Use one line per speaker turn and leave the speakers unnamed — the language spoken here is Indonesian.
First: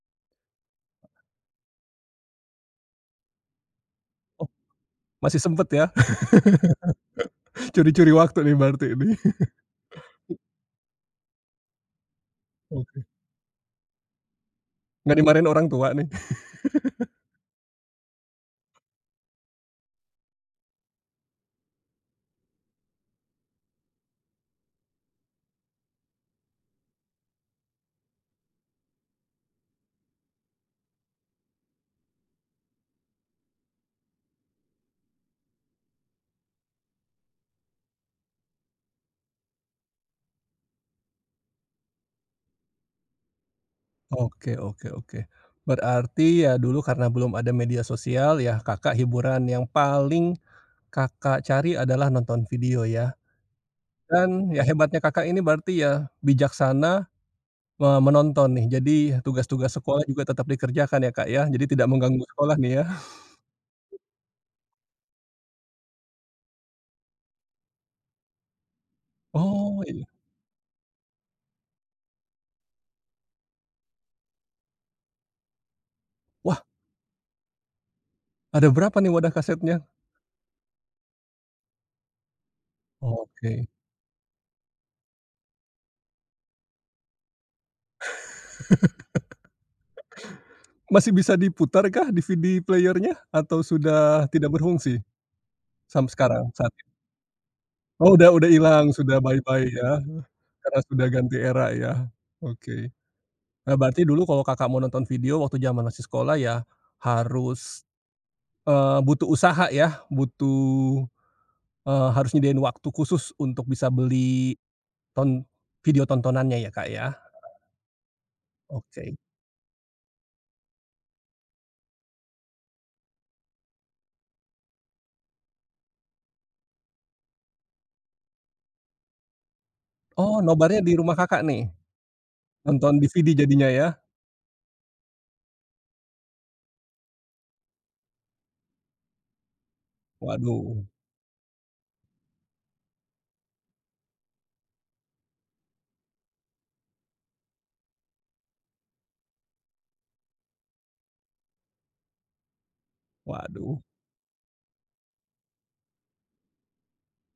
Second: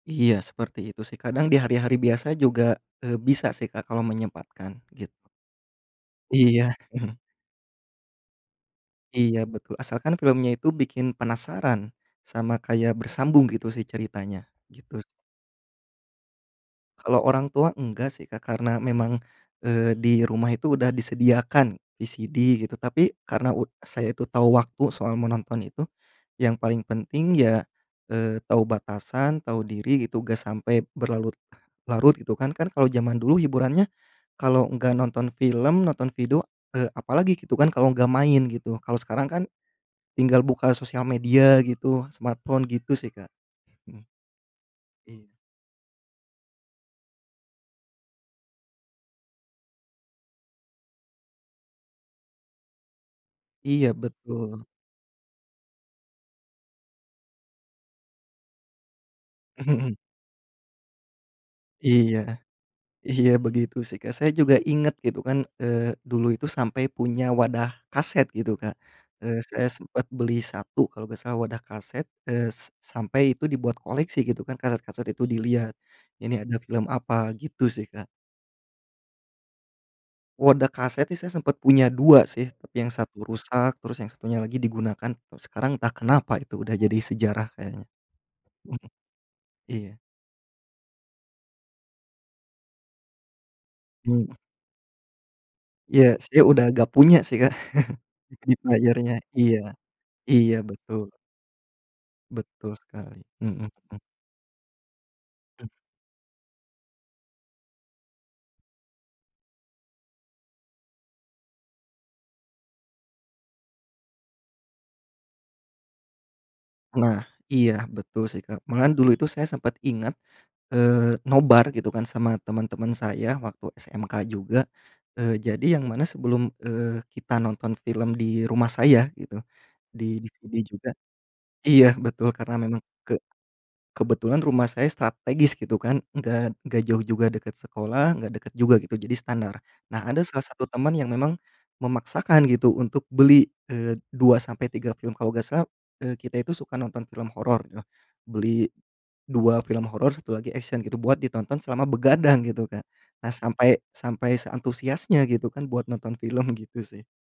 Iya, seperti itu, sih. Kadang di hari-hari biasa juga, eee, bisa sih, Kak, kalau
Oh,
menyempatkan, gitu.
masih sempet, ya?
Iya.
Curi-curi waktu nih, berarti, ini.
Iya, betul. Asalkan filmnya itu bikin penasaran, sama kayak
Oke.
bersambung, gitu sih, ceritanya, gitu.
Nggak dimarahin orang tua, nih?
Kalau orang tua enggak, sih, Kak, karena memang, eee, di rumah itu udah disediakan, VCD, gitu. Tapi karena u saya itu tahu waktu, soal menonton itu, yang paling penting ya, eee, tahu batasan, tahu diri, gitu, gak sampai berlarut-larut, gitu kan. Kan, kalau jaman dulu hiburannya, kalau enggak nonton film, nonton video, eee, apa lagi, gitu kan, kalau nggak main, gitu. Kalau sekarang kan, tinggal buka sosial media gitu, smartphone, gitu sih, Kak. Mhm.
Oke oke oke.
Iya.
Berarti, ya dulu, karena belum ada media sosial, ya Kakak hiburan yang paling Kakak cari adalah nonton video, ya.
Iya,
Dan, ya
betul.
hebatnya Kakak ini berarti, ya bijaksana, me menonton, nih. Jadi, tugas-tugas sekolah juga tetep dikerjakan, ya Kak, ya. Jadi tidak
Iya.
mengganggu sekolah, nih ya?
Iya, begitu sih, Kak. Saya juga inget, gitu kan. Eee, dulu itu sampai punya wadah kaset, gitu, Kak. Eee, saya
Oh,
sempet
iya.
beli 1, kalau gak salah, wadah kaset. Eee, s sampai itu dibuat koleksi, gitu kan, kaset-kaset itu dilihat. Ini ada
Wah!
film apa, gitu sih, Kak.
Ada berapa nih, wadah kasetnya?
Wadah kaset sih saya sempet punya 2, sih, tapi yang 1
Oke.
rusak, terus yang 1-nya lagi digunakan. Kalo sekarang, entah kenapa, itu udah jadi sejarah, kayaknya. Mhm. Iya.
Masih bisa diputarkah, DVD player-nya? Atau sudah
Hmm.
tidak berfungsi? Sampai
Ya, saya
sekarang?
udah
Saat inI.
gak punya sih, Kak.
Oh, udah udah
CD
ilang.
player-nya,
Sudah bye
iya.
bye, ya.
Iya,
Karena sudah
betul.
ganti era, ya?
Betul
Oke.
sekali. Mhm
Eee,
mhm.
berarti dulu kalau Kakak mau nonton video, waktu
Mmm.
jaman masih sekolah, ya harus, eee, butuh usaha, ya. Butuh, eee, harus nyediain waktu khusus, untuk bisa beli ton video tontonannya, ya Kak, ya.
Nah, iya, betul sih, Kak. Malahan,
Oke.
dulu itu saya sempat ingat, eee, nobar, gitu kan, sama temen-temen saya, waktu SMK juga. Eee, jadi, yang mana sebelum, eee, kita nonton film di rumah saya, gitu, di
Oh,
DVD
nobarnya
juga
di rumah Kakak, nih?
iya betul, karena memang
Nonton
ke
DVD, jadinya, ya.
kebetulan rumah saya strategis, gitu kan. Enggak enggak jauh juga, deket sekolah, enggak deket juga, gitu, jadi standar. Nah, ada salah satu
Waduh.
temen yang memang memaksakan, gitu, untuk beli, eee, 2 sampai 3 film. Kalau gak salah, eee, kita itu suka nonton film horor, yoh. Beli 2 film horor, 1 lagi action, gitu, buat ditonton selama begadang, gitu, Kak. Nah, sampai
Waduh.
sampai seantusiasnya, gitu kan, buat nonton film, gitu sih.